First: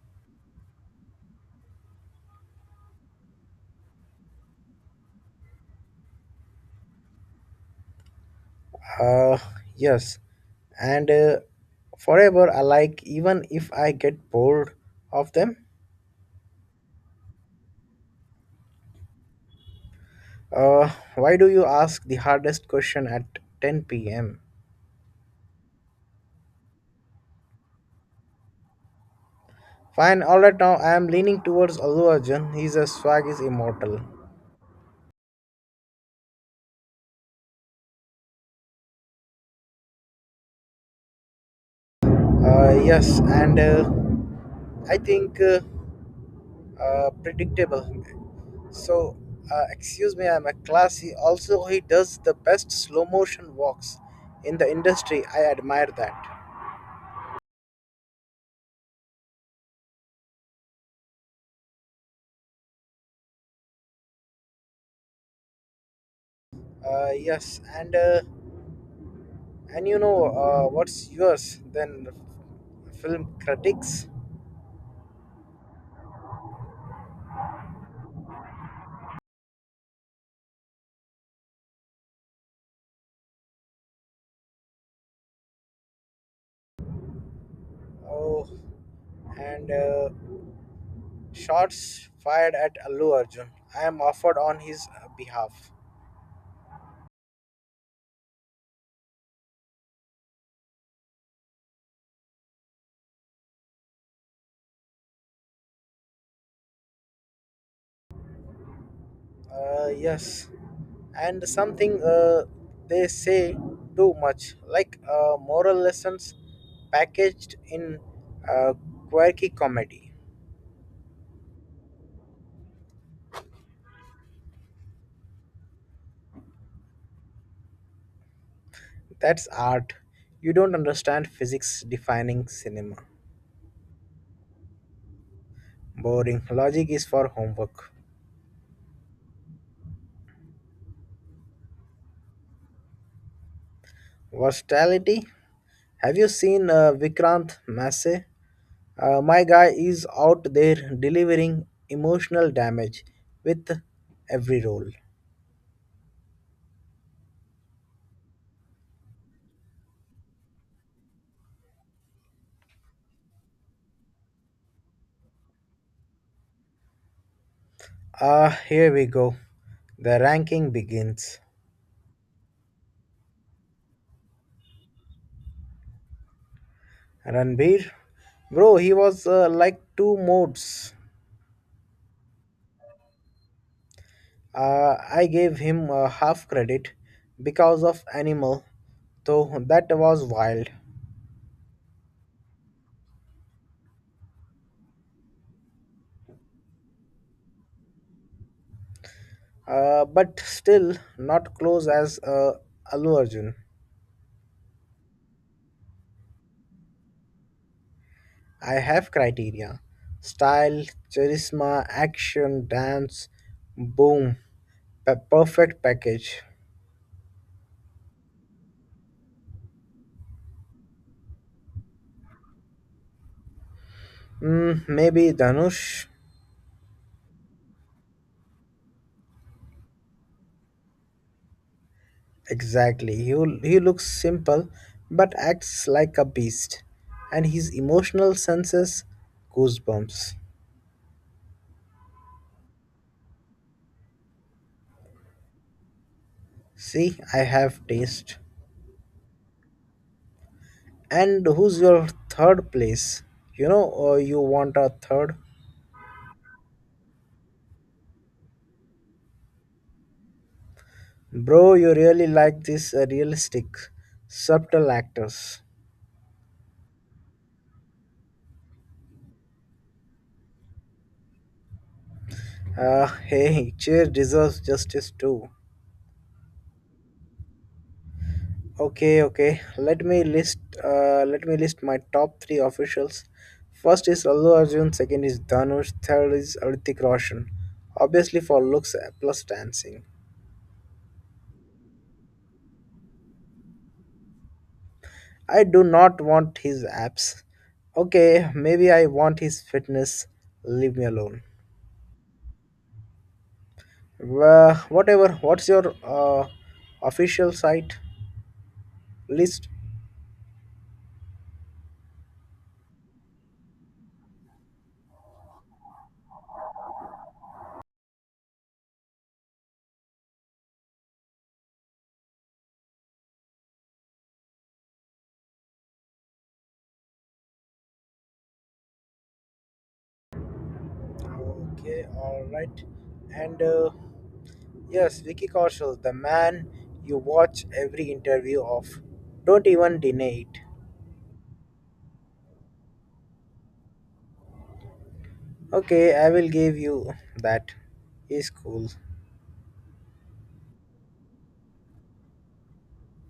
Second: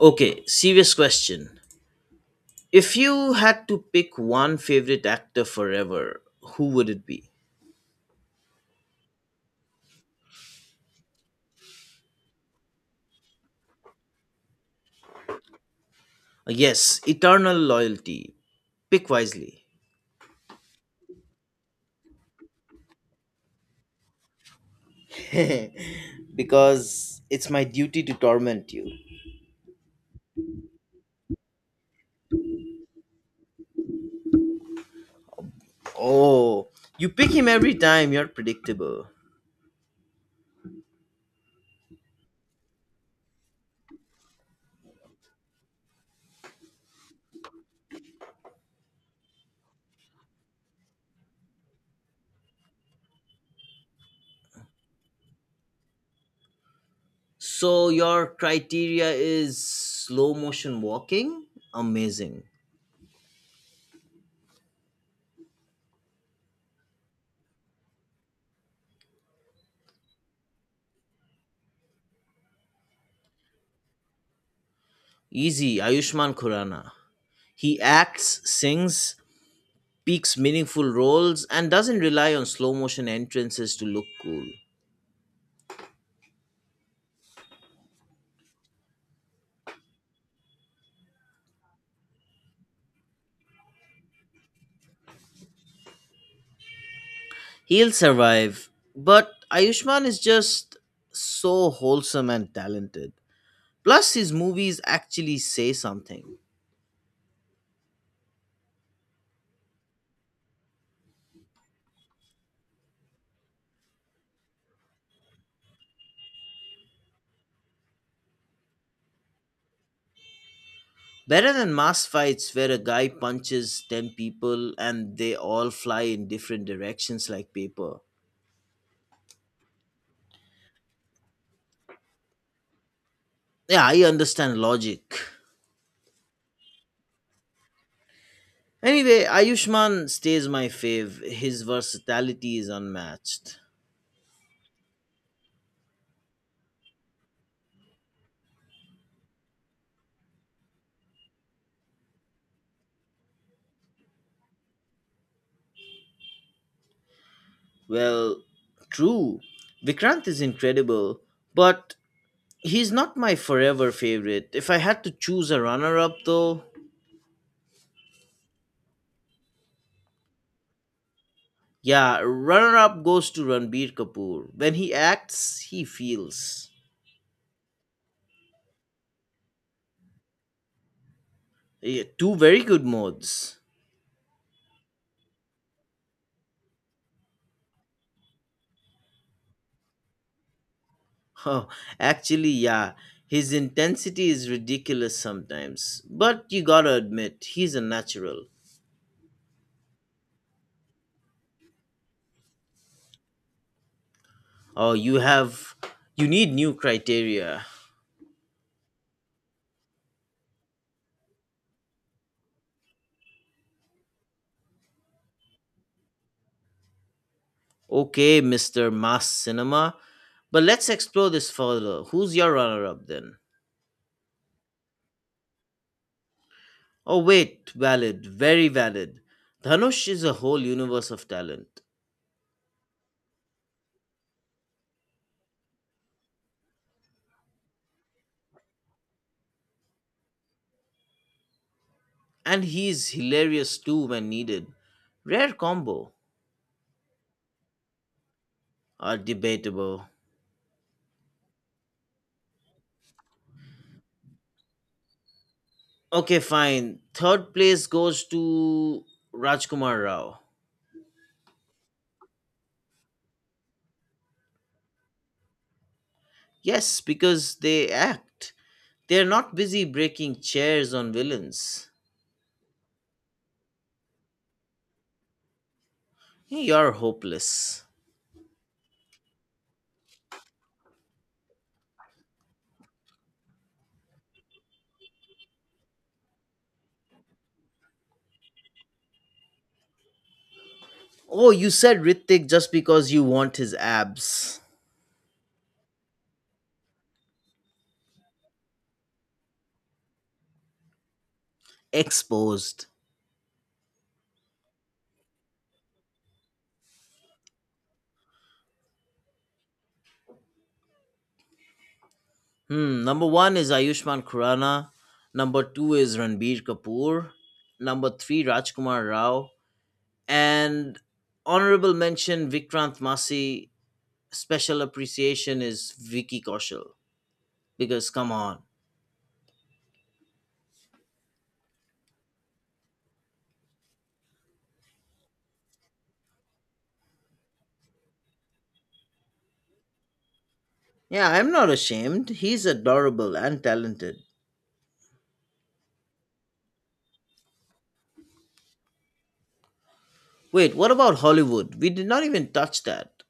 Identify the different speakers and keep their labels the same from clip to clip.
Speaker 1: Okay, serious question. If you had to pick one favorite actor forever, who would it be?
Speaker 2: Uh, yes, and forever alike, even if I get bored of them.
Speaker 1: Yes, eternal loyalty. Pick wisely.
Speaker 2: Uh, why do you ask the hardest question at 10 p.m.?
Speaker 1: because it's my duty to torment you.
Speaker 2: Fine, alright now I am leaning towards Allu Arjun. His swag is immortal.
Speaker 1: Oh, you pick him every time, you're predictable.
Speaker 2: Yes, and I think Predictable. So, Excuse me, I'm a classy. Also, he does the best slow motion walks in the industry. I admire that.
Speaker 1: So your criteria is slow motion walking? Amazing.
Speaker 2: Yes, and you know What's yours? Then film critics
Speaker 1: Easy, Ayushman Khurana. He acts, sings, picks meaningful roles, and doesn't rely on slow motion entrances to look cool.
Speaker 2: oh, and shots fired at Allu Arjun. I am offered on his behalf.
Speaker 1: He'll survive, but Ayushman is just so wholesome and talented. Plus, his movies actually say something.
Speaker 2: Yes, and something They say too much, like moral lessons packaged in uh, quirky comedy.
Speaker 1: Better than mass fights where a guy punches 10 people and they all fly in different directions like paper.
Speaker 2: That's art. You don't understand physics defining cinema.
Speaker 1: Yeah, I understand logic.
Speaker 2: Boring. Logic is for homework.
Speaker 1: Anyway, Ayushman stays my fave. His versatility is unmatched.
Speaker 2: Versatility. Have you seen Vikrant Massey? My guy is out there delivering emotional damage with every role.
Speaker 1: Well, true. Vikrant is incredible, but he's not my forever favorite. If I had to choose a runner up, though,
Speaker 2: Ah, here we go. The ranking begins.
Speaker 1: yeah, runner up goes to Ranbir Kapoor. When he acts, he feels.
Speaker 2: Ranbir, bro, he was like two modes.
Speaker 1: Yeah, two very good modes.
Speaker 2: Uh, I gave him half credit because of Animal, though that was wild.
Speaker 1: Oh, actually, yeah, his intensity is ridiculous sometimes, but you gotta admit, he's a natural.
Speaker 2: But still not close as Allu Arjun.
Speaker 1: Oh, you have. You need new criteria.
Speaker 2: I have criteria: style, charisma, action, dance, boom, perfect package.
Speaker 1: Okay, Mr. Mass Cinema, but let's explore this further. Who's your runner up then?
Speaker 2: Mm, maybe Dhanush?
Speaker 1: Oh, wait, valid, very valid. Dhanush is a whole universe of talent,
Speaker 2: Exactly. He looks simple but acts like a beast. And his emotional senses goosebumps.
Speaker 1: and he's hilarious too when needed. Rare combo
Speaker 2: See, I have taste.
Speaker 1: are debatable.
Speaker 2: And who's your third place? You know, you want a third?
Speaker 1: Okay, fine. Third place goes to Rajkumar Rao.
Speaker 2: Bro, you really like these realistic, subtle actors.
Speaker 1: Yes, because they act. They're not busy breaking chairs on villains.
Speaker 2: Hey, cheer deserves justice too.
Speaker 1: You're hopeless.
Speaker 2: Okay, okay. Let me list. Let me list my top three officials. First is Allu Arjun. Second is Dhanush. Third is Hrithik Roshan. Obviously for looks plus dancing.
Speaker 1: Oh, you said Ritik just because you want his abs.
Speaker 2: I do not want his abs. Okay, maybe I want his fitness. Leave me alone.
Speaker 1: Exposed.
Speaker 2: Whatever. What's your official site list?
Speaker 1: Hmm. Number one is Ayushmann Khurrana. Number two is Ranbir Kapoor. Number three, Rajkumar Rao. And honorable mention, Vikrant Masi. Special appreciation is Vicky Kaushal. Because come on.
Speaker 2: Okay, all right. And Yes, Vicky Kaushal, the man you watch every interview of. Don't even deny it.
Speaker 1: Yeah, I'm not ashamed. He's adorable and talented.
Speaker 2: Okay, I will give you that. He's cool.
Speaker 1: Wait, what about Hollywood? We did not even touch that.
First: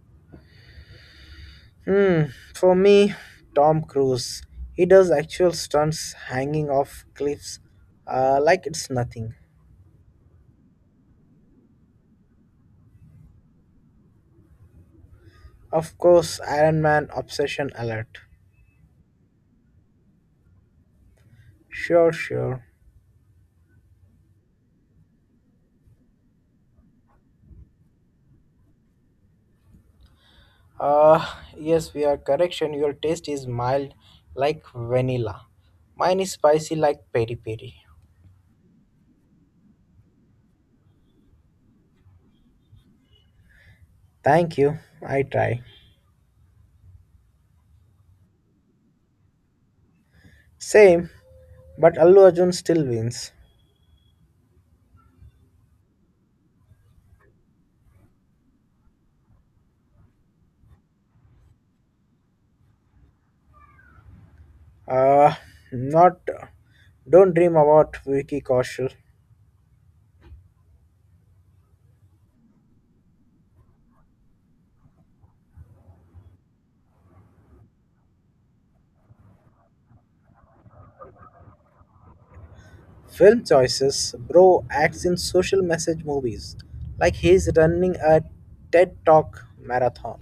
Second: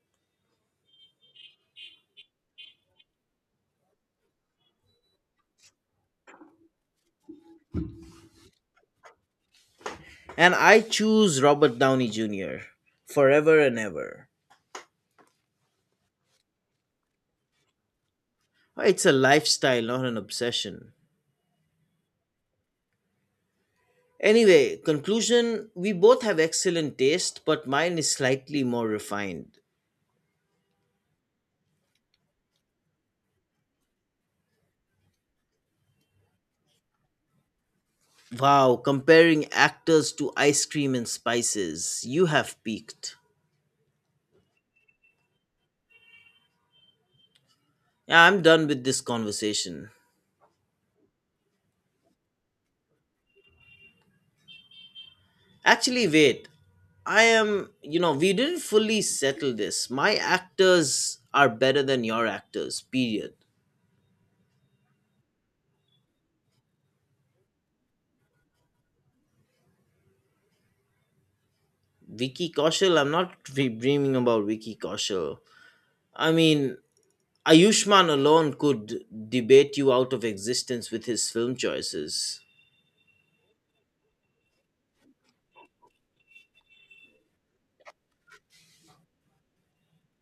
Speaker 2: Hmm, for me, Tom Cruise. He does actual stunts hanging off cliffs like it's nothing.
Speaker 1: And I choose Robert Downey Jr. forever and ever.
Speaker 2: Of course, Iron Man obsession alert.
Speaker 1: Oh, it's a lifestyle, not an obsession.
Speaker 2: Sure, sure.
Speaker 1: Anyway, conclusion, we both have excellent taste, but mine is slightly more refined.
Speaker 2: Uh, yes, we are correction. Your taste is mild like vanilla. Mine is spicy like peri peri.
Speaker 1: Wow, comparing actors to ice cream and spices. You have peaked.
Speaker 2: Thank you. I try.
Speaker 1: Yeah, I'm done with this conversation.
Speaker 2: Same, but Allu Arjun still wins.
Speaker 1: Actually, wait. I am, you know, we didn't fully settle this. My actors are better than your actors, period.
Speaker 2: Uh, Not. Don't dream about Vicky Kaushal.
Speaker 1: Vicky Kaushal. I'm not dreaming about Vicky Kaushal. I mean, Ayushmann alone could debate you out of existence with his film choices.
Speaker 2: Film choices. Bro acts in social message movies, like he's running a TED Talk marathon.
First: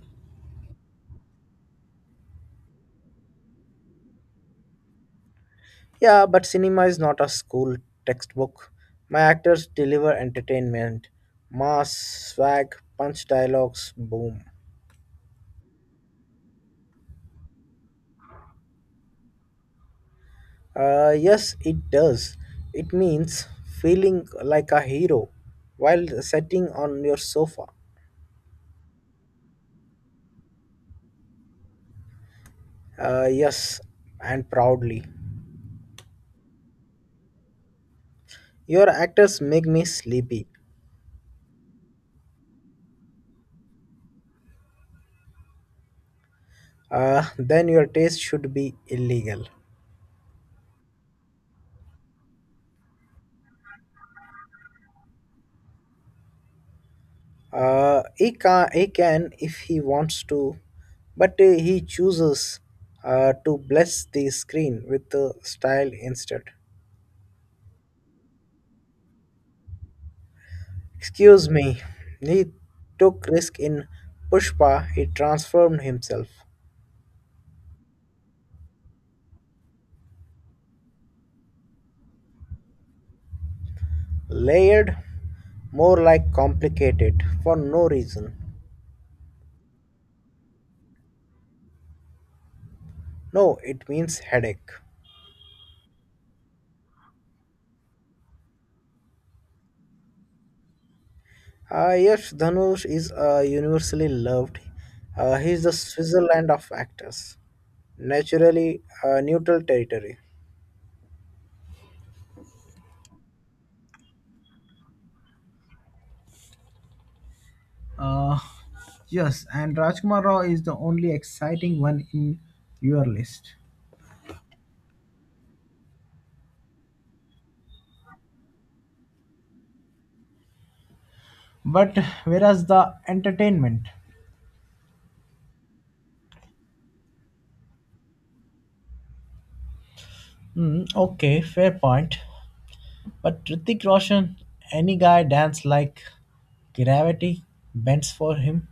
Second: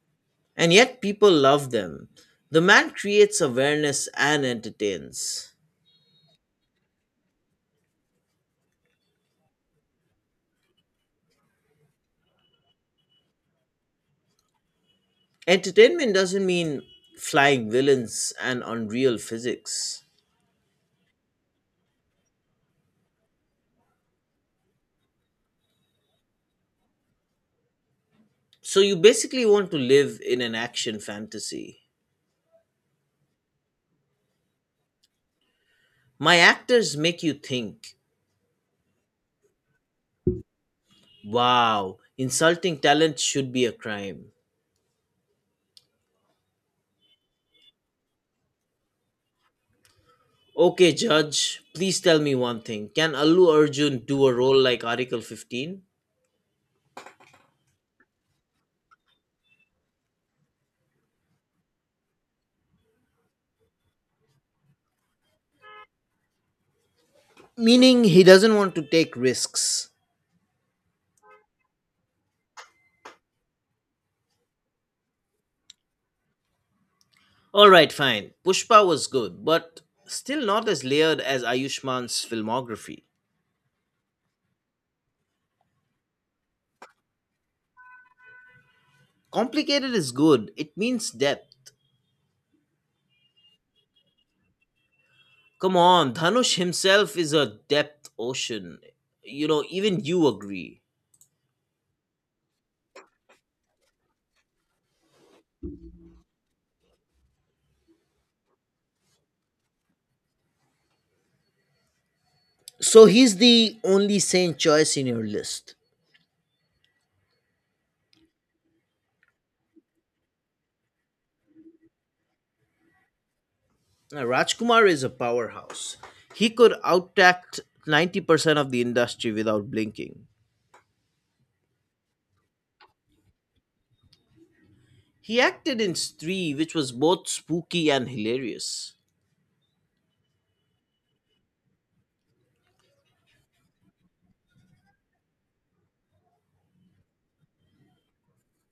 Speaker 1: And yet people love them. The man creates awareness and entertains.
Speaker 2: Yeah, but cinema is not a school textbook. My actors deliver entertainment, mass, swag, punch dialogues, boom.
Speaker 1: Entertainment doesn't mean flying villains and unreal physics.
Speaker 2: Yes, it does. It means feeling like a hero while sitting on your sofa.
Speaker 1: So you basically want to live in an action fantasy.
Speaker 2: Yes, and proudly.
Speaker 1: My actors make you think,
Speaker 2: Your actors make me sleepy.
Speaker 1: wow, insulting talent should be a crime.
Speaker 2: Then your taste should be illegal.
Speaker 1: Okay, Judge, please tell me one thing. Can Allu Arjun do a role like Article 15?
Speaker 2: He can if he wants to, but he chooses to bless the screen with style instead.
Speaker 1: Meaning he doesn't want to take risks.
Speaker 2: Excuse me, he took risk in Pushpa, he transformed himself.
Speaker 1: Alright, fine. Pushpa was good, but still not as layered as Ayushman's filmography.
Speaker 2: Layered, more like complicated, for no reason.
Speaker 1: Complicated is good, it means depth.
Speaker 2: No, it means headache.
Speaker 1: Come on, Dhanush himself is a depth ocean. You know, even you agree.
Speaker 2: Yes, Dhanush is universally loved. He is the Switzerland of actors. Naturally, neutral territory.
Speaker 1: So he's the only sane choice in your list.
Speaker 2: Uh, yes, and Rajkumar Rao is the only exciting one in your list.
Speaker 1: Now, Rajkumar is a powerhouse. He could outact 90% of the industry without blinking.
Speaker 2: But whereas the entertainment?
Speaker 1: He acted in Stree, which was both spooky and hilarious.
Speaker 2: Hmm, okay, fair point. But Hrithik Roshan, any guy dance like Gravity bends for him.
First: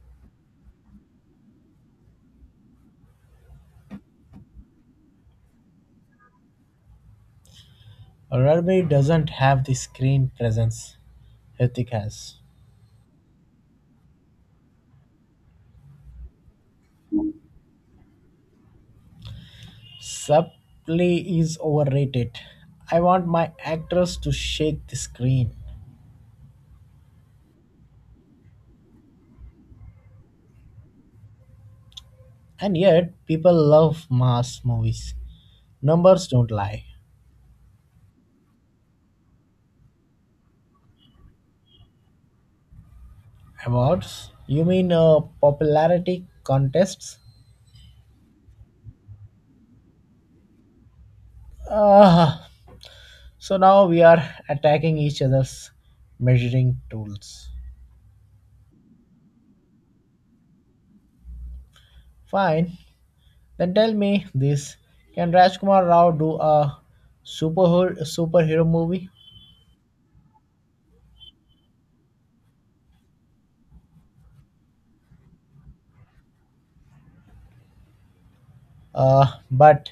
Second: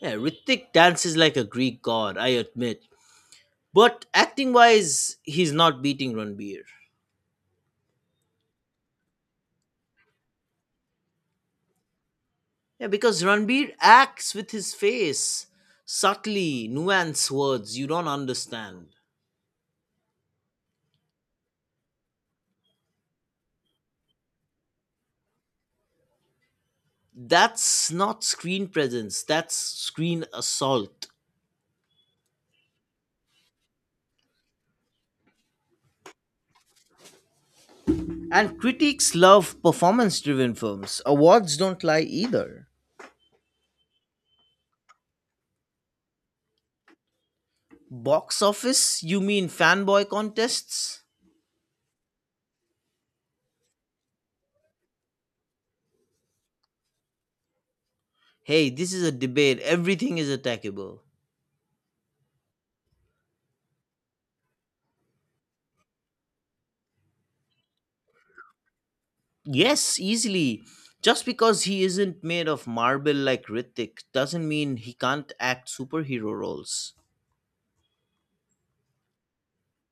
Speaker 1: Yeah, Ritik dances like a Greek god, I admit. But acting wise, he's not beating Ranbir.
Speaker 2: Rugby doesn't have the screen presence Hrithik has.
Speaker 1: Yeah, because Ranbir acts with his face, subtly, nuanced words you don't understand.
Speaker 2: Subplay is overrated. I want my actors to shake the screen.
Speaker 1: That's not screen presence, that's screen assault.
Speaker 2: And yet, people love mass movies. Numbers don't lie.
Speaker 1: And critics love performance driven films. Awards don't lie either.
Speaker 2: Awards? You mean popularity contests?
Speaker 1: Box office? You mean fanboy contests?
Speaker 2: Ah, so now we are attacking each other's measuring tools.
Speaker 1: Hey, this is a debate. Everything is attackable.
Speaker 2: Fine, then tell me this: can Rajkumar Rao do a superhero movie?
Speaker 1: Yes, easily. Just because he isn't made of marble like Hrithik doesn't mean he can't act superhero roles.
Speaker 2: But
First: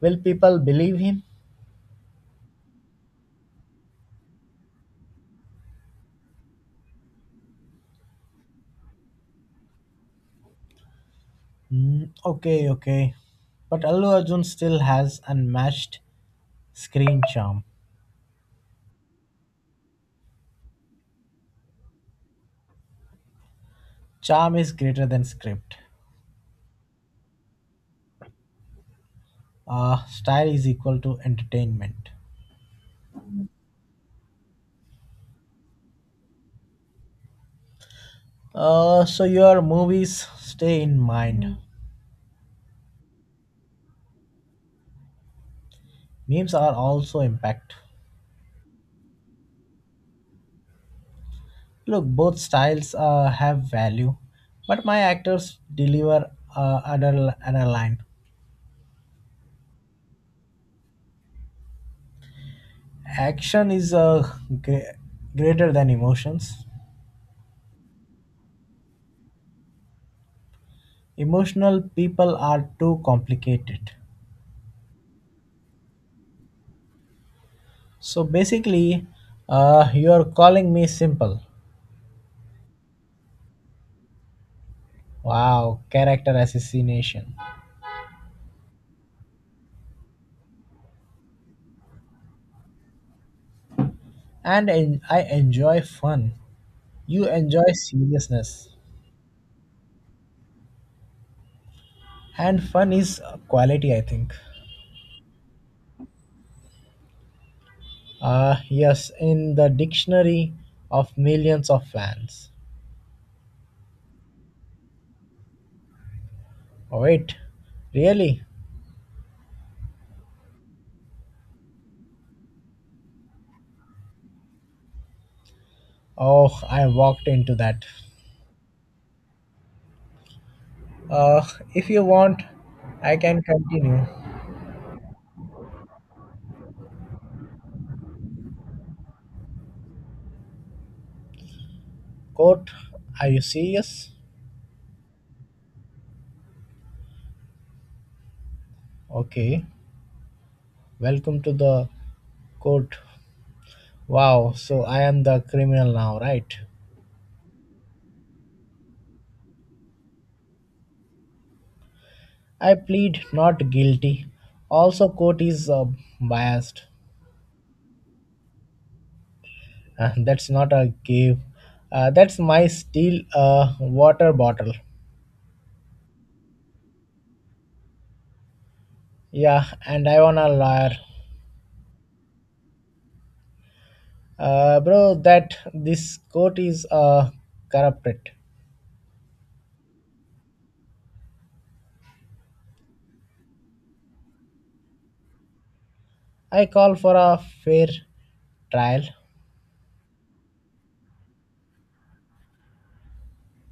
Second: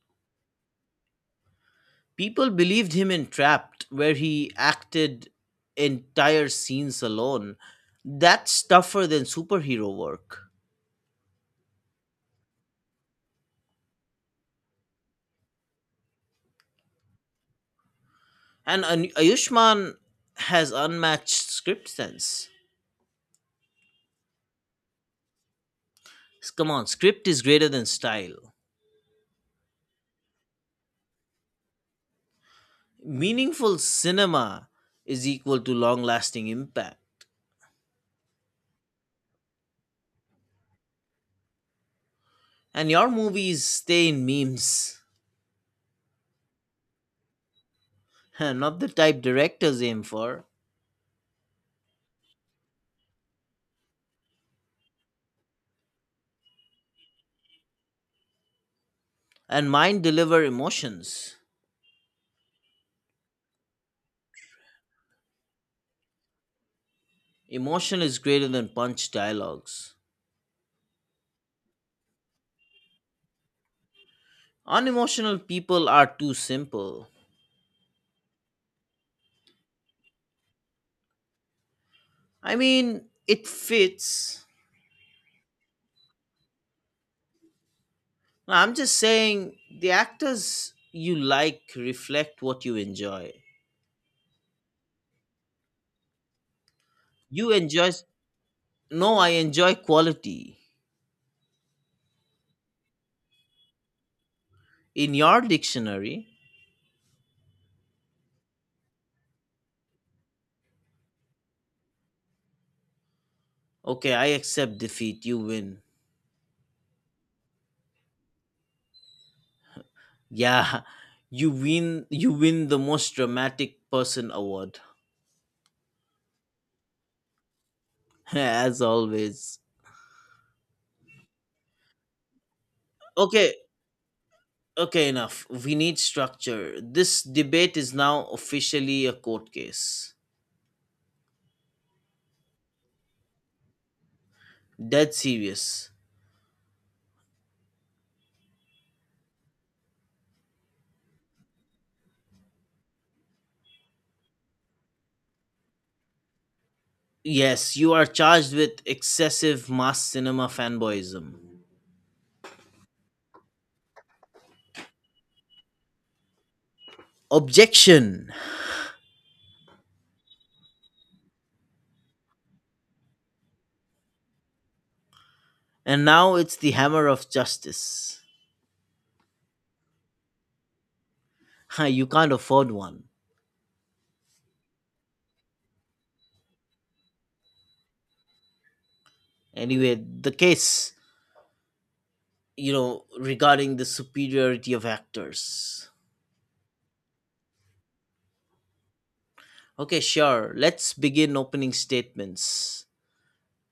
Speaker 2: will people believe him?
Speaker 1: People believed him in Trapped, where he acted entire scenes alone. That's tougher than superhero work.
Speaker 2: Mm, okay, okay. But Allu Arjun still has unmatched screen charm.
Speaker 1: And Ayushman has unmatched script sense.
Speaker 2: Charm is greater than script.
Speaker 1: Come on, script is greater than style.
Speaker 2: Style is equal to entertainment.
Speaker 1: Meaningful cinema is equal to long lasting impact.
Speaker 2: So your movies stay in mind.
Speaker 1: And your movies stay in memes,
Speaker 2: Memes are also impact.
Speaker 1: not the type directors aim for.
Speaker 2: Look, both styles have value, but my actors deliver another line.
Speaker 1: And mine deliver emotions.
Speaker 2: Action is uh, gre- greater than emotions.
Speaker 1: Emotion is greater than punch dialogues.
Speaker 2: Emotional people are too complicated.
Speaker 1: Unemotional people are too simple.
Speaker 2: So basically, you are calling me simple.
Speaker 1: I mean, it fits.
Speaker 2: Wow, character assassination.
Speaker 1: No, I'm just saying the actors you like reflect what you enjoy.
Speaker 2: I enjoy fun. You
Speaker 1: You
Speaker 2: enjoy
Speaker 1: enjoy
Speaker 2: seriousness.
Speaker 1: no, I enjoy quality.
Speaker 2: And fun is a quality, I think.
Speaker 1: In your dictionary,
Speaker 2: Yes, in the dictionary of millions of fans.
Speaker 1: okay, I accept defeat, you win.
Speaker 2: Oh, wait, really?
Speaker 1: Yeah, you win the most dramatic person award.
Speaker 2: Oh, I walked into that.
Speaker 1: As always.
Speaker 2: Uh, if you want, I can
Speaker 1: Okay,
Speaker 2: continue.
Speaker 1: okay, enough. We need structure. This debate is now officially a court case.
Speaker 2: Court, are you serious?
Speaker 1: Dead serious.
Speaker 2: Okay, welcome to the court. Wow, so I am the criminal now, right?
Speaker 1: Yes, you are charged with excessive mass cinema fanboyism.
Speaker 2: I plead not guilty. Also, court is biased.
Speaker 1: Objection!
Speaker 2: That's not a cave. That's my steel water bottle.
Speaker 1: And now it's the hammer of justice.
Speaker 2: Yeah, and I want a liar.
Speaker 1: Ha, you can't afford one.
Speaker 2: Bro, that this court is a corrupted.
Speaker 1: Anyway, the case, you know, regarding the superiority of actors.
Speaker 2: I call for a fair trial.
Speaker 1: Okay, sure. Let's begin opening statements.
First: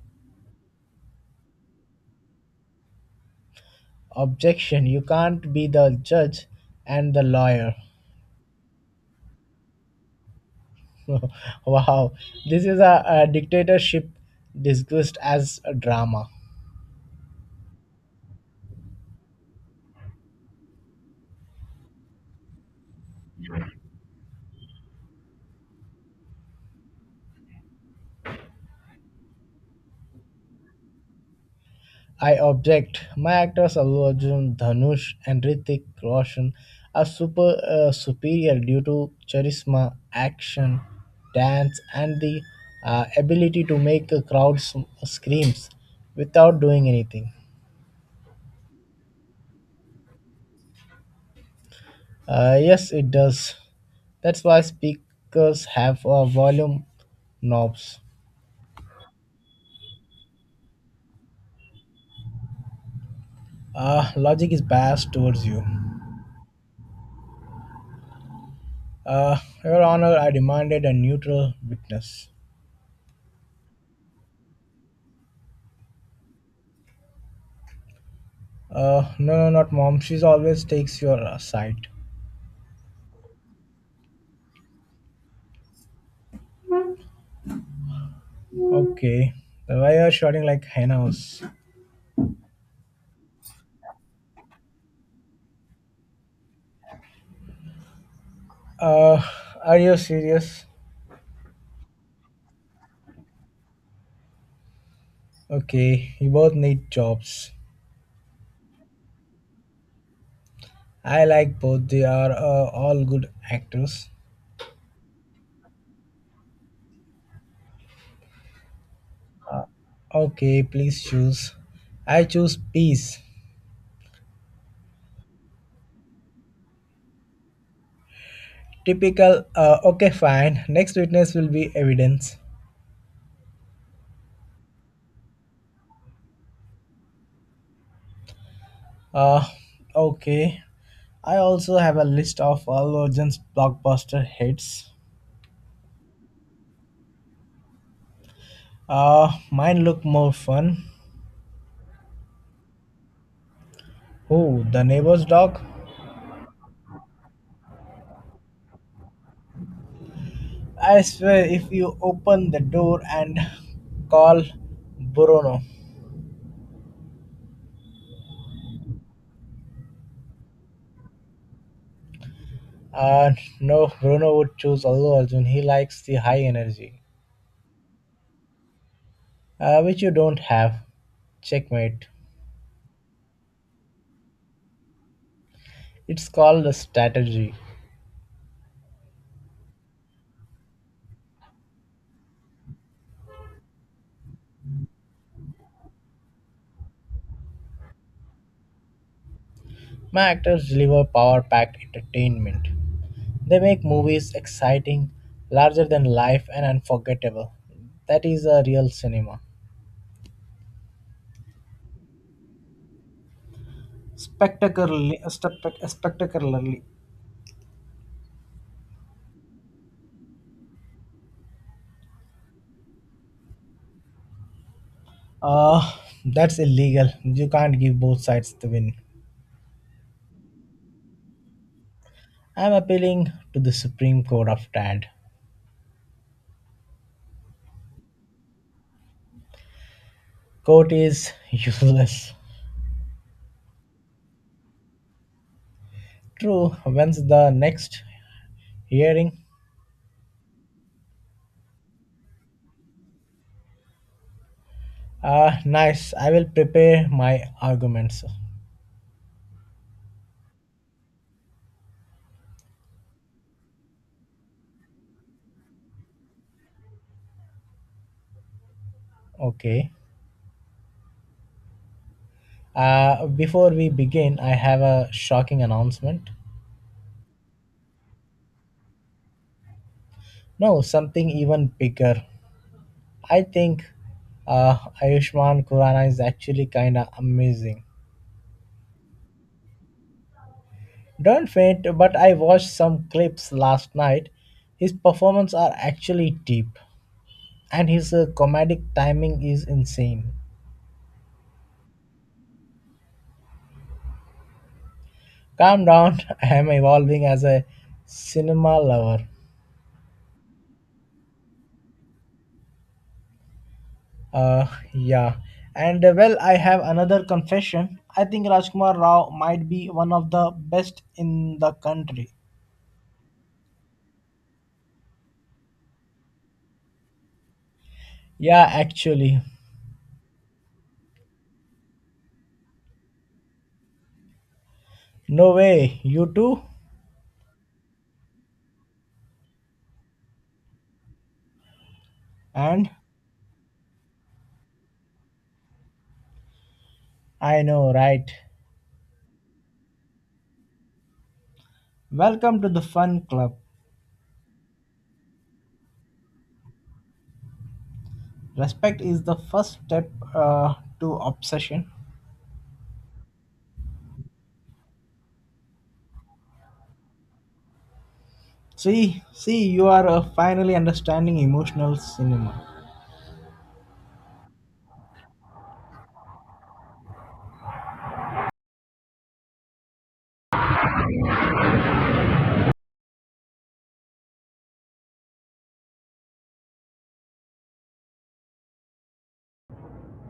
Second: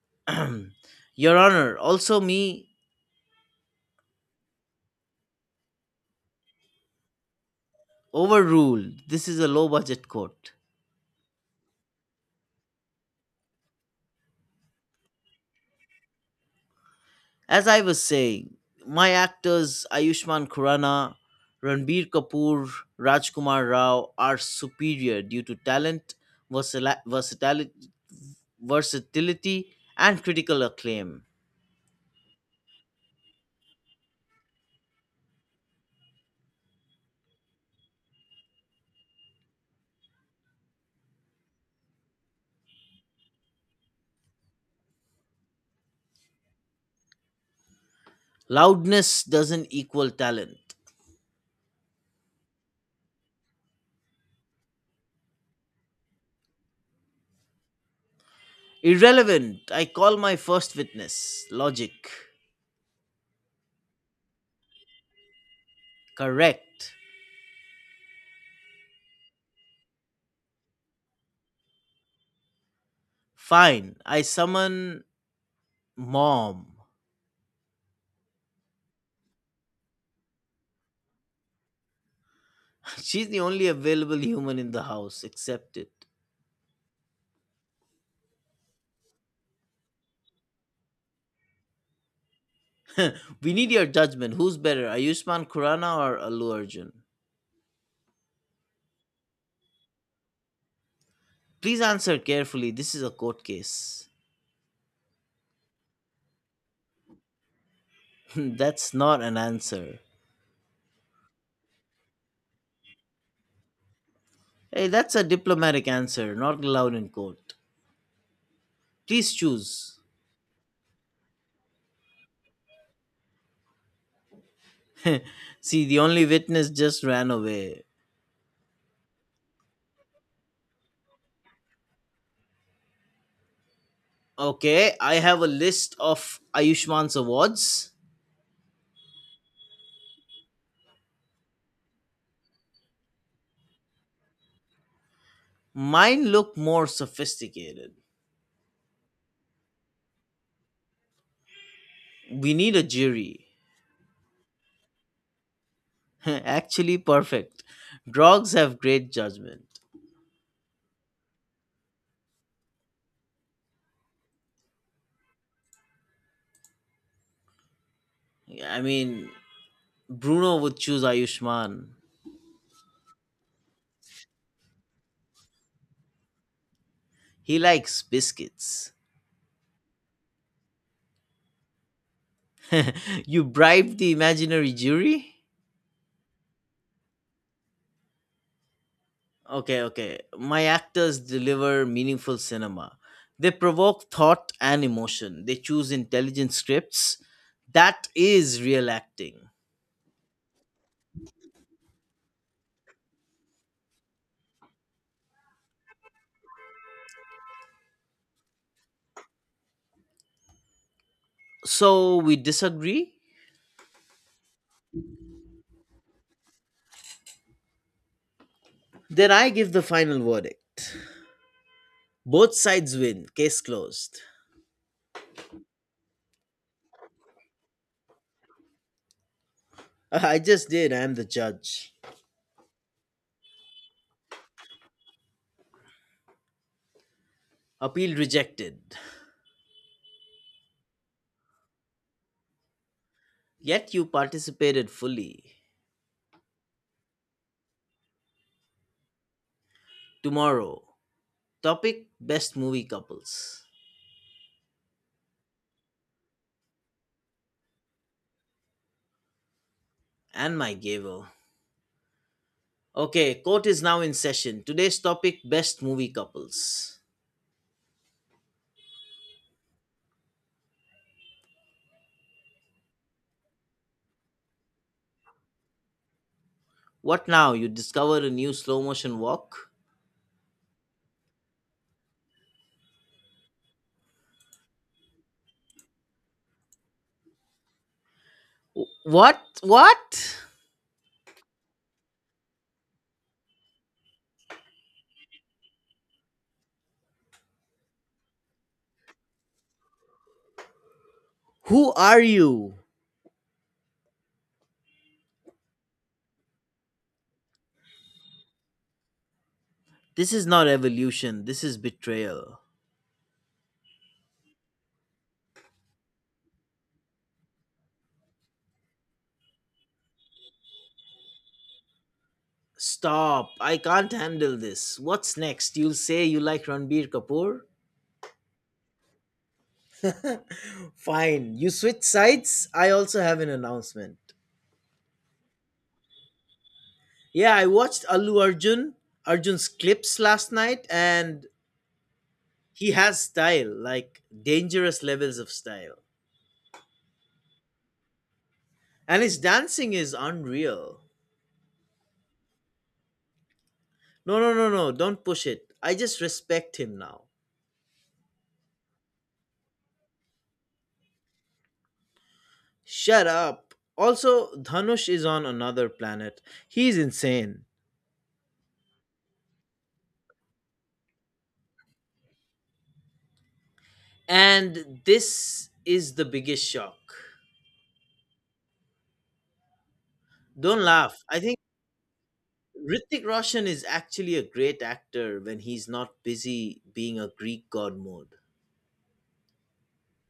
Speaker 1: Your Honor, also me
Speaker 2: Objection, you can't be the judge and the lawyer.
Speaker 1: overruled. This is a low budget court.
Speaker 2: Wow, this is a dictatorship disguised as a drama.
Speaker 1: As I was saying, my actors Ayushmann Khurrana, Ranbir Kapoor, Rajkumar Rao are superior due to talent, versali- versatili- versatility, and critical acclaim.
Speaker 2: I object. My actors Allu Arjun, Dhanush, and Ritik Roshan are superior due to charisma, action, dance, and the ability to make a screams without doing anything.
Speaker 1: Loudness doesn't equal talent.
Speaker 2: Yes, it does. That's why speakers have volume knobs.
Speaker 1: Irrelevant, I call my first witness. Logic.
Speaker 2: Logic is biased towards you.
Speaker 1: Correct.
Speaker 2: Uh, Your Honor, I demanded a neutral witness.
Speaker 1: Fine, I summon mom.
Speaker 2: No, no, not mom. She's always takes your side.
Speaker 1: She's the only available human in the house, accept it.
Speaker 2: Okay. Then why are you shouting like henna's?
Speaker 1: We need your judgment. Who's better, Ayushmann Khurrana or Allu Arjun?
Speaker 2: Uh, are you serious?
Speaker 1: Please answer carefully. This is a court case.
Speaker 2: Okay, you both need jobs.
Speaker 1: That's not an answer.
Speaker 2: I like both. They are all good actors.
Speaker 1: Hey, that's a diplomatic answer, not allowed in court. Please choose.
Speaker 2: Okay, please choose. I choose peace.
Speaker 1: See, the only witness just ran away.
Speaker 2: Typical. Okay, fine. Next witness will be evidence.
Speaker 1: Okay, I have a list of Ayushmann's awards.
Speaker 2: Uh, okay. I also have a list of all Origins blockbuster hits.
Speaker 1: Mine look more sophisticated.
Speaker 2: Mine look more fun.
Speaker 1: We need a jury.
Speaker 2: Oh, the neighbor's dog?
Speaker 1: Actually, perfect. Dogs have great judgment.
Speaker 2: I swear, if you open the door and call Bruno.
Speaker 1: I mean, Bruno would choose Ayushman.
Speaker 2: Uh, no, Bruno would choose Allu Arjun. He likes the high energy,
Speaker 1: He likes biscuits.
Speaker 2: which you don't have. Checkmate.
Speaker 1: You bribed the imaginary jury?
Speaker 2: It's called a strategy.
Speaker 1: Okay, okay. My actors deliver meaningful cinema. They provoke thought and emotion. They choose intelligent scripts. That is real acting.
Speaker 2: My actors deliver power packed entertainment. They make movies exciting, larger than life, and unforgettable. That is a real cinema.
Speaker 1: So we disagree? Then I give the final verdict. Both sides win. Case closed.
Speaker 2: Uh, that's illegal. You can't give both sides the win.
Speaker 1: I just did. I am the judge.
Speaker 2: I'm appealing to the Supreme Court of Tad.
Speaker 1: Appeal rejected.
Speaker 2: Court is useless.
Speaker 1: Yet you participated fully.
Speaker 2: True, when's the next hearing?
Speaker 1: Tomorrow, topic Best Movie Couples
Speaker 2: Nice, I will prepare my arguments.
Speaker 1: and my gavel. Okay, court is now in session. Today's topic Best Movie Couples.
Speaker 2: Okay. Before we begin, I have a shocking announcement.
Speaker 1: What now? You discover a new slow motion walk?
Speaker 2: No, something even bigger. I think Ayushman Khurrana is actually kinda amazing.
Speaker 1: What? What?
Speaker 2: Don't faint, but I watched some clips last night. His performances are actually deep, and his comedic timing is insane.
Speaker 1: Who are you?
Speaker 2: Calm down, I am evolving as a cinema lover.
Speaker 1: This is not evolution, this is betrayal.
Speaker 2: Uh, yeah. And Well, I have another confession. I think Rajkumar Rao might be one of the best in the country.
Speaker 1: Stop, I can't handle this. What's next? You'll say you like Ranbir Kapoor?
Speaker 2: Yeah, actually.
Speaker 1: Fine, you switch sides. I also have an announcement.
Speaker 2: No way, you too?
Speaker 1: Yeah, I watched Arjun's clips last night, and
Speaker 2: And
Speaker 1: he has style, like dangerous levels of style.
Speaker 2: I know, right?
Speaker 1: And his dancing is unreal.
Speaker 2: Welcome to the fun club.
Speaker 1: No, no, no, no, don't push it. I just respect him now.
Speaker 2: Respect is the first step to obsession.
Speaker 1: Shut up. Also, Dhanush is on another planet. He's insane.
Speaker 2: See, see, you are finally understanding emotional cinema.
Speaker 1: And this is the biggest shock. Don't laugh. I think Ritik Roshan is actually a great actor when he's not busy being a Greek god mode.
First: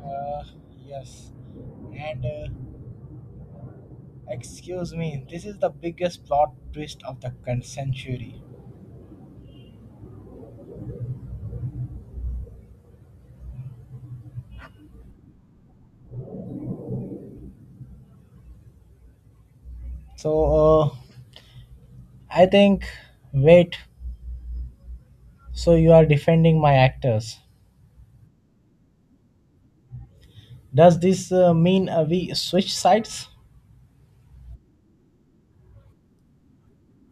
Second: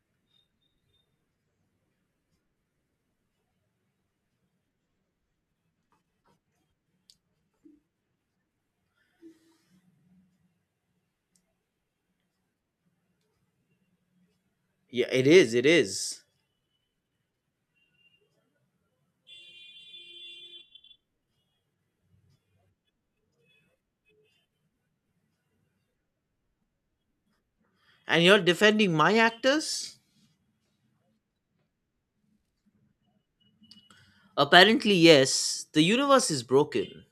Speaker 2: Uh, yes. And Excuse me, this is the biggest plot twist of the current century.
Speaker 1: Yeah, it is. It is.
Speaker 2: So, I think. Wait, so you are defending my actors.
Speaker 1: And you're defending my actors?
Speaker 2: Does this mean we switch sides?
Speaker 1: Apparently, yes. The universe is broken.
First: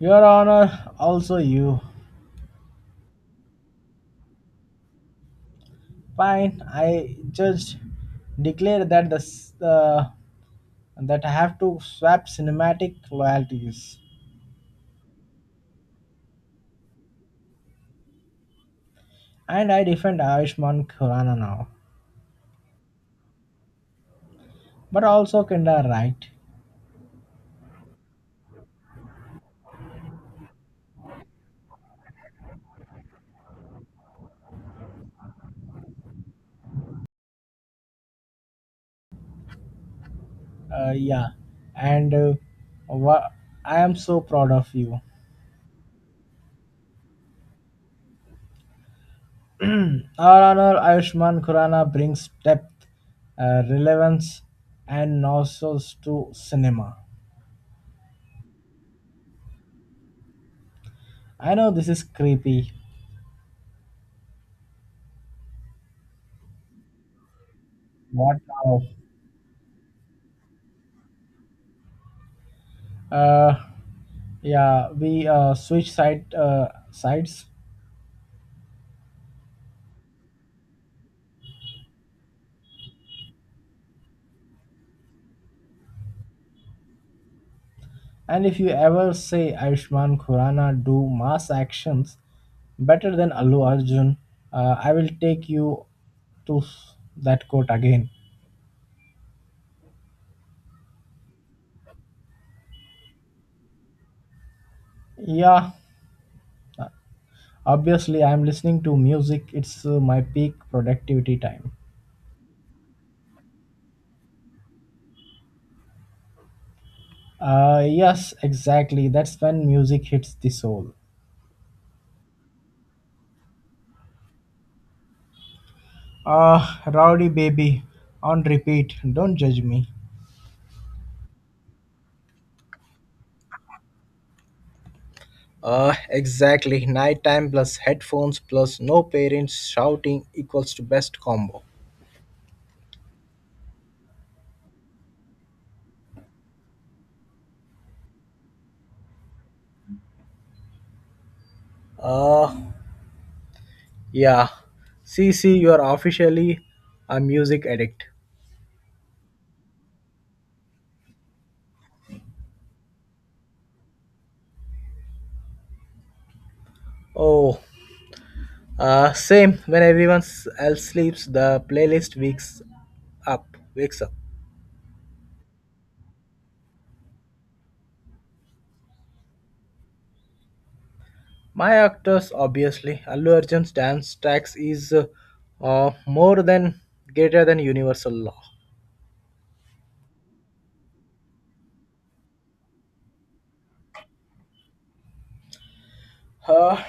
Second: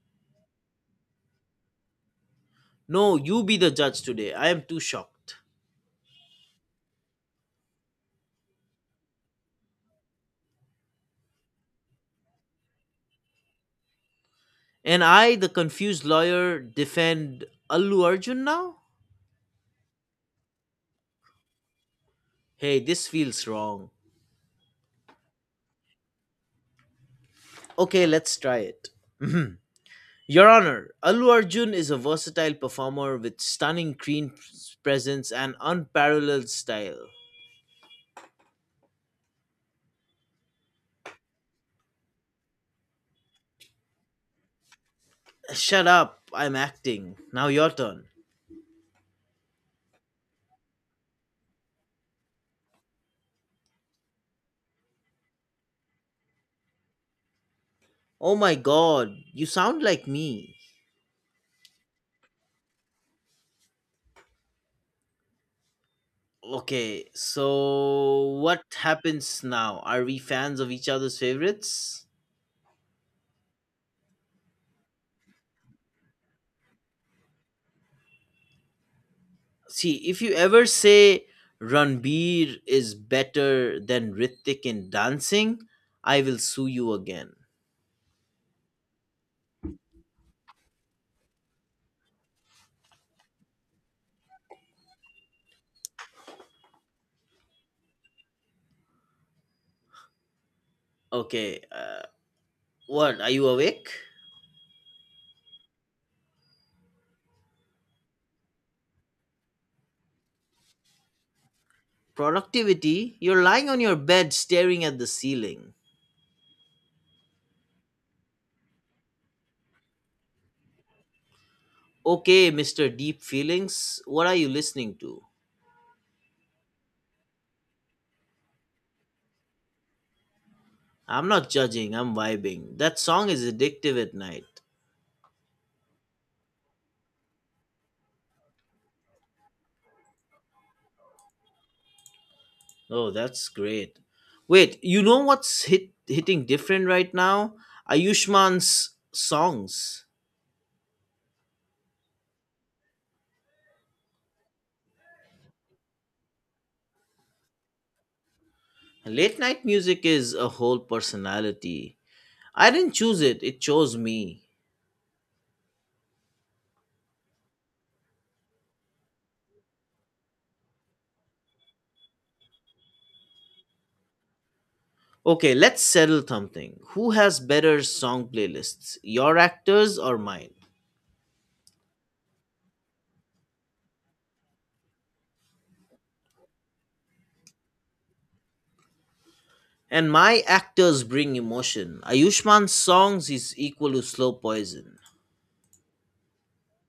Speaker 2: Your Honor, also you.
Speaker 1: No, you be the judge today. I am too shocked.
Speaker 2: Fine, I just declare that I have to swap cinematic loyalties,
Speaker 1: And I, the confused lawyer, defend Allu Arjun now?
Speaker 2: and I defend Ayushman Khurana now,
Speaker 1: Hey, this feels wrong.
Speaker 2: but also kinda right.
Speaker 1: Okay, let's try it. Your Honor, Allu Arjun is a versatile performer with stunning screen presence and unparalleled style.
Speaker 2: Uh, yeah, and uh, wha- I am so proud of you.
Speaker 1: Shut up, I'm acting. Now your turn.
Speaker 2: Our honor Ayushman Khurana brings depth, relevance, and nostrils to cinema.
Speaker 1: Oh my god, you sound like me.
Speaker 2: I know this is creepy.
Speaker 1: Okay, so
Speaker 2: What
Speaker 1: what
Speaker 2: now?
Speaker 1: happens now? Are we fans of each other's favorites?
Speaker 2: Uh, yeah, we switch side sides.
Speaker 1: See, if you ever say Ranbir is better than Ritik in dancing, I will sue you again.
Speaker 2: And if you ever say Ayushman Khurana do mass actions better than Allu Arjun, I will take you that quote again.
Speaker 1: Okay, what? Are you awake?
Speaker 2: Yeah, obviously, I'm listening to music, it's my peak productivity time.
Speaker 1: Productivity? You're lying on your bed staring at the ceiling.
Speaker 2: Yes, exactly, that's when music hits the soul.
Speaker 1: Okay, Mr. Deep Feelings, what are you listening to?
Speaker 2: Ah, Rowdy Baby, on repeat, don't judge me.
Speaker 1: I'm not judging, I'm vibing. That song is addictive at night.
Speaker 2: Exactly. Nighttime plus headphones plus no parents shouting equals to best combo.
Speaker 1: Oh, that's great. Wait, you know what's hitting different right now? Ayushman's songs.
Speaker 2: Uh, yeah. See, see, you are officially a music addict.
Speaker 1: Late night music is a whole personality. I didn't choose it, it chose me.
Speaker 2: Oh, same. When everyone else sleeps, the playlist wakes up. Wakes up.
Speaker 1: Okay, let's settle something. Who has better song playlists? Your actors or mine?
Speaker 2: My actors, obviously. Allu Arjun's dance tax is more than greater than universal law.
Speaker 1: And my actors bring emotion. Ayushman's songs is equal to slow poison.
Speaker 2: Uh,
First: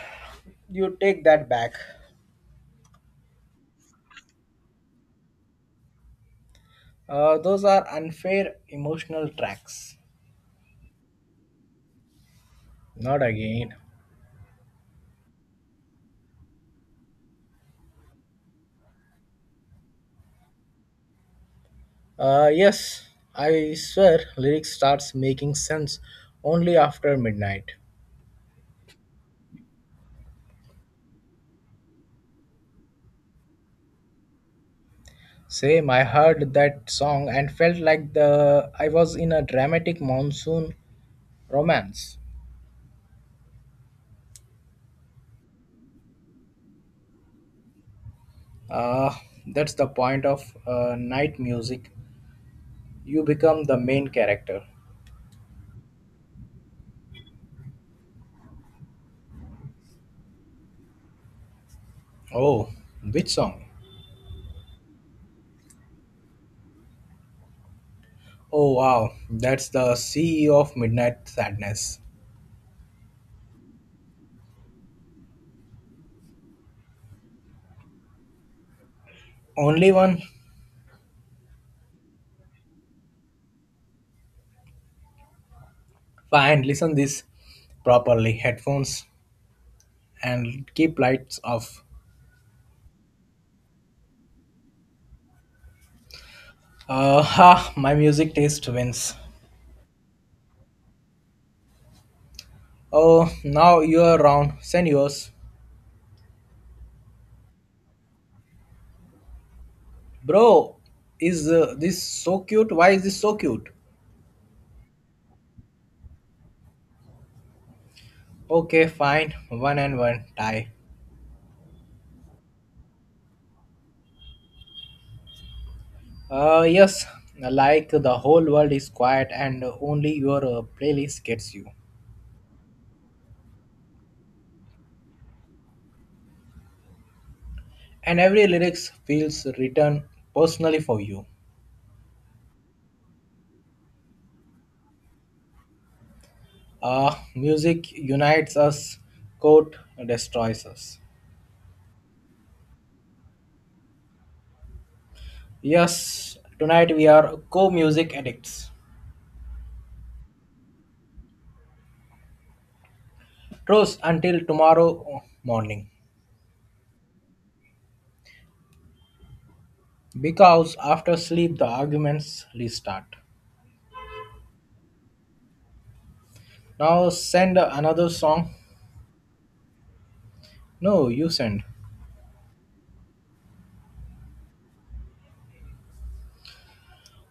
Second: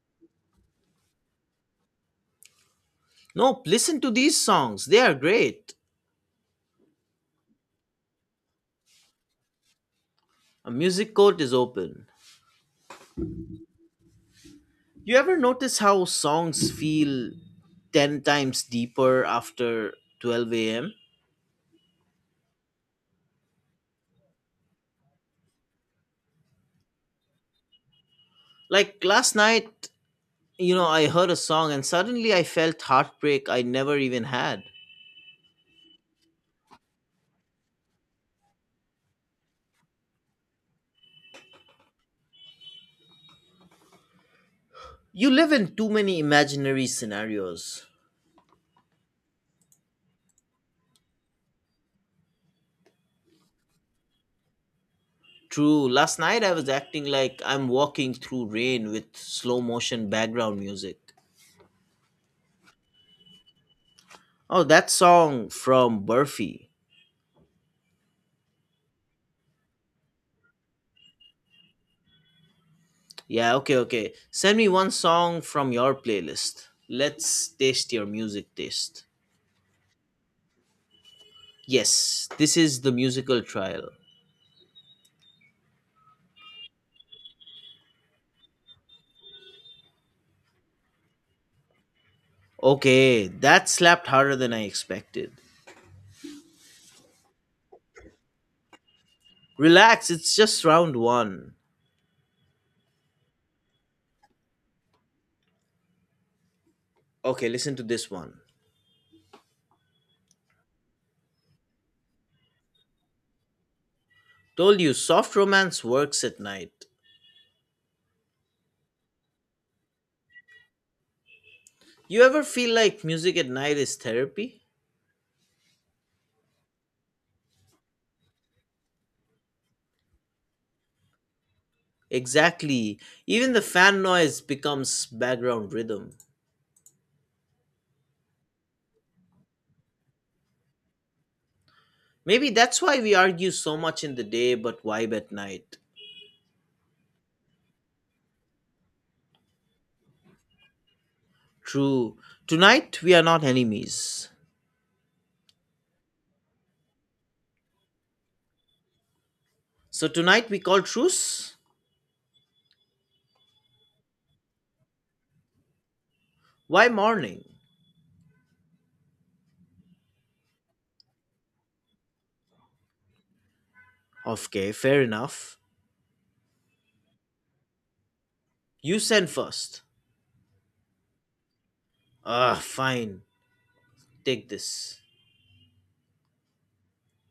Speaker 2: you take that back.
Speaker 1: Nope, listen to these songs. They are great.
Speaker 2: Those are unfair emotional tracks.
Speaker 1: A music court is open.
Speaker 2: Not again.
Speaker 1: You ever notice how songs feel 10 times deeper after 12 a.m.?
Speaker 2: Yes, I swear lyrics starts making sense only after midnight.
Speaker 1: Like last night, you know, I heard a song and suddenly I felt heartbreak I never even had.
Speaker 2: Same, I heard that song and felt like the I was in a dramatic monsoon romance.
Speaker 1: You live in too many imaginary scenarios.
Speaker 2: Uh, that's the point of night music. You become the main character.
Speaker 1: True, last night I was acting like I'm walking through rain with slow motion background music.
Speaker 2: Oh, which song?
Speaker 1: Oh, that song from Burfi.
Speaker 2: Oh, wow. That's the CEO of Midnight Sadness.
Speaker 1: Yeah, okay, okay. Send me one song from your playlist. Let's taste your music taste.
Speaker 2: Only one?
Speaker 1: Yes, this is the musical trial.
Speaker 2: Fine, listen this properly. Headphones and keep lights off.
Speaker 1: Okay, that slapped harder than I expected.
Speaker 2: Ha, my music taste wins.
Speaker 1: Relax, it's just round one.
Speaker 2: Oh, now you're around. Send yours.
Speaker 1: Okay, listen to this one.
Speaker 2: Bro, is this so cute? Why is this so cute?
Speaker 1: Told you, soft romance works at night.
Speaker 2: Okay, fine. One and one. Tie.
Speaker 1: You ever feel like music at night is therapy?
Speaker 2: Yes, like the whole world is quiet and only your playlist gets you.
Speaker 1: Exactly. Even the fan noise becomes background rhythm.
Speaker 2: And every lyrics feels written personally for you.
Speaker 1: Maybe that's why we argue so much in the day but vibe at night.
Speaker 2: Music unites us, quote destroys us.
Speaker 1: True. Tonight we are not enemies.
Speaker 2: Yes, tonight we are co-music addicts.
Speaker 1: So tonight we call truce?
Speaker 2: Trust until tomorrow morning.
Speaker 1: Why morning?
Speaker 2: Because after sleep the arguments restart.
Speaker 1: Okay, fair enough.
Speaker 2: Now send another song.
Speaker 1: You send first.
Speaker 2: No, you send.
Speaker 1: Ah, fine. Take this.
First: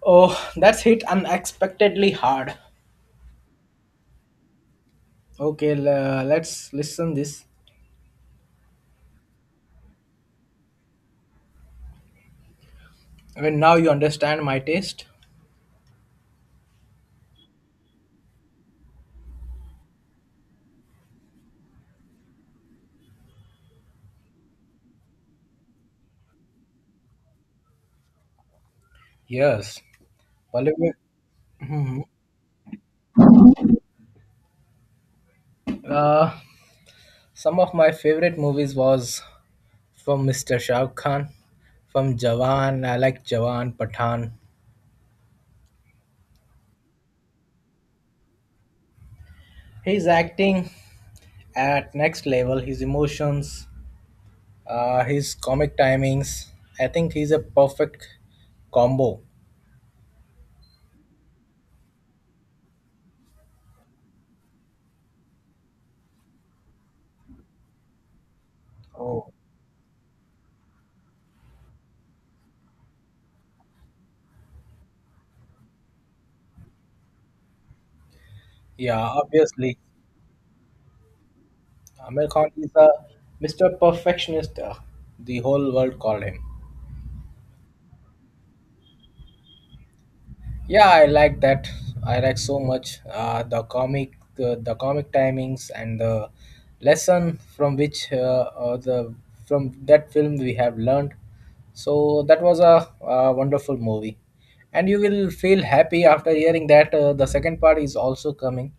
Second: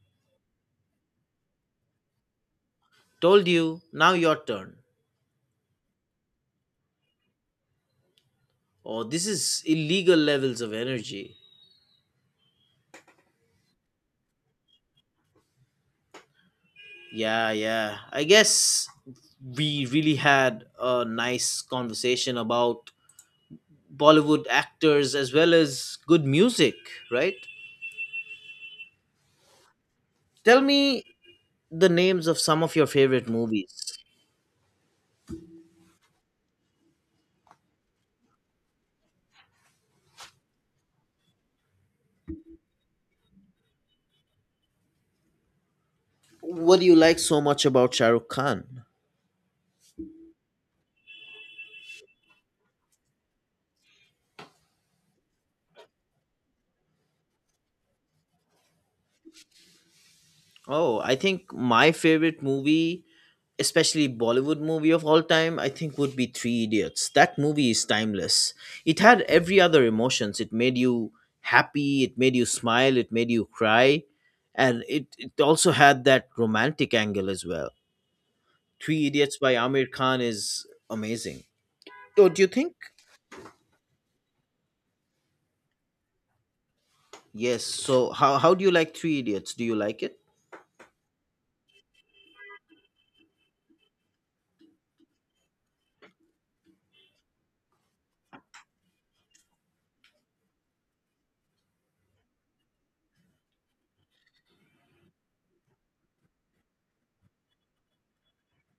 Speaker 2: Oh, that's hit unexpectedly hard.
Speaker 1: Told you, now your turn.
Speaker 2: Okay, let's listen this.
Speaker 1: Oh, this is illegal levels of energy.
Speaker 2: When now you understand my taste.
Speaker 1: Yeah, yeah. I guess we really had a nice conversation about Bollywood actors as well as good music, right?
Speaker 2: Yes,
Speaker 1: Tell
Speaker 2: Bollywood.
Speaker 1: me the names of some of your favorite movies.
Speaker 2: Uh, some of my favorite movies was from Mr. Shah Rukh Khan, from Jawan. I like Jawan Pathan.
Speaker 1: What do you like so much about Shah Rukh Khan?
Speaker 2: His acting at next level. His emotions, his comic timings. I think he's a perfect combo.
Speaker 1: Oh, I think my favorite movie, especially Bollywood movie of all time, I think would be Three Idiots. That movie is timeless. It had
Speaker 2: Oh,
Speaker 1: every other emotions. It made you happy, it made you smile, it made you cry, and it also had that romantic angle as well.
Speaker 2: yeah,
Speaker 1: Three Idiots by
Speaker 2: obviously.
Speaker 1: Amir Khan is amazing.
Speaker 2: Amir
Speaker 1: What do you
Speaker 2: Khan is
Speaker 1: think?
Speaker 2: a Mr. Perfectionist, the whole world called him.
Speaker 1: Yes. So how do you like Three Idiots? Do you like it?
Speaker 2: Yeah, I like that. I like so much the comic timings, and the lesson from which the from that film we have learned. So that was a, wonderful movie, and you will feel happy after hearing that the second part is also coming.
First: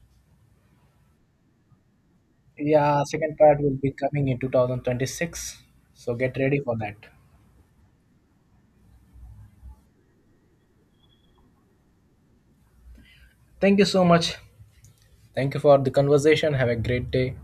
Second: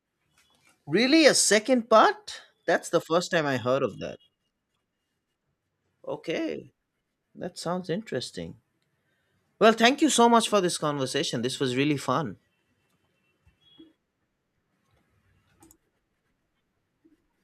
Speaker 1: Really? A second part? That's the
Speaker 2: Yeah,
Speaker 1: first
Speaker 2: second
Speaker 1: time I
Speaker 2: part will
Speaker 1: heard
Speaker 2: be
Speaker 1: of that.
Speaker 2: coming in 2026. So get ready
Speaker 1: Okay.
Speaker 2: for that.
Speaker 1: That sounds interesting. Well, thank you so much for this conversation. This was really fun.
Speaker 2: Thank you so much. Thank you for the conversation. Have a great day.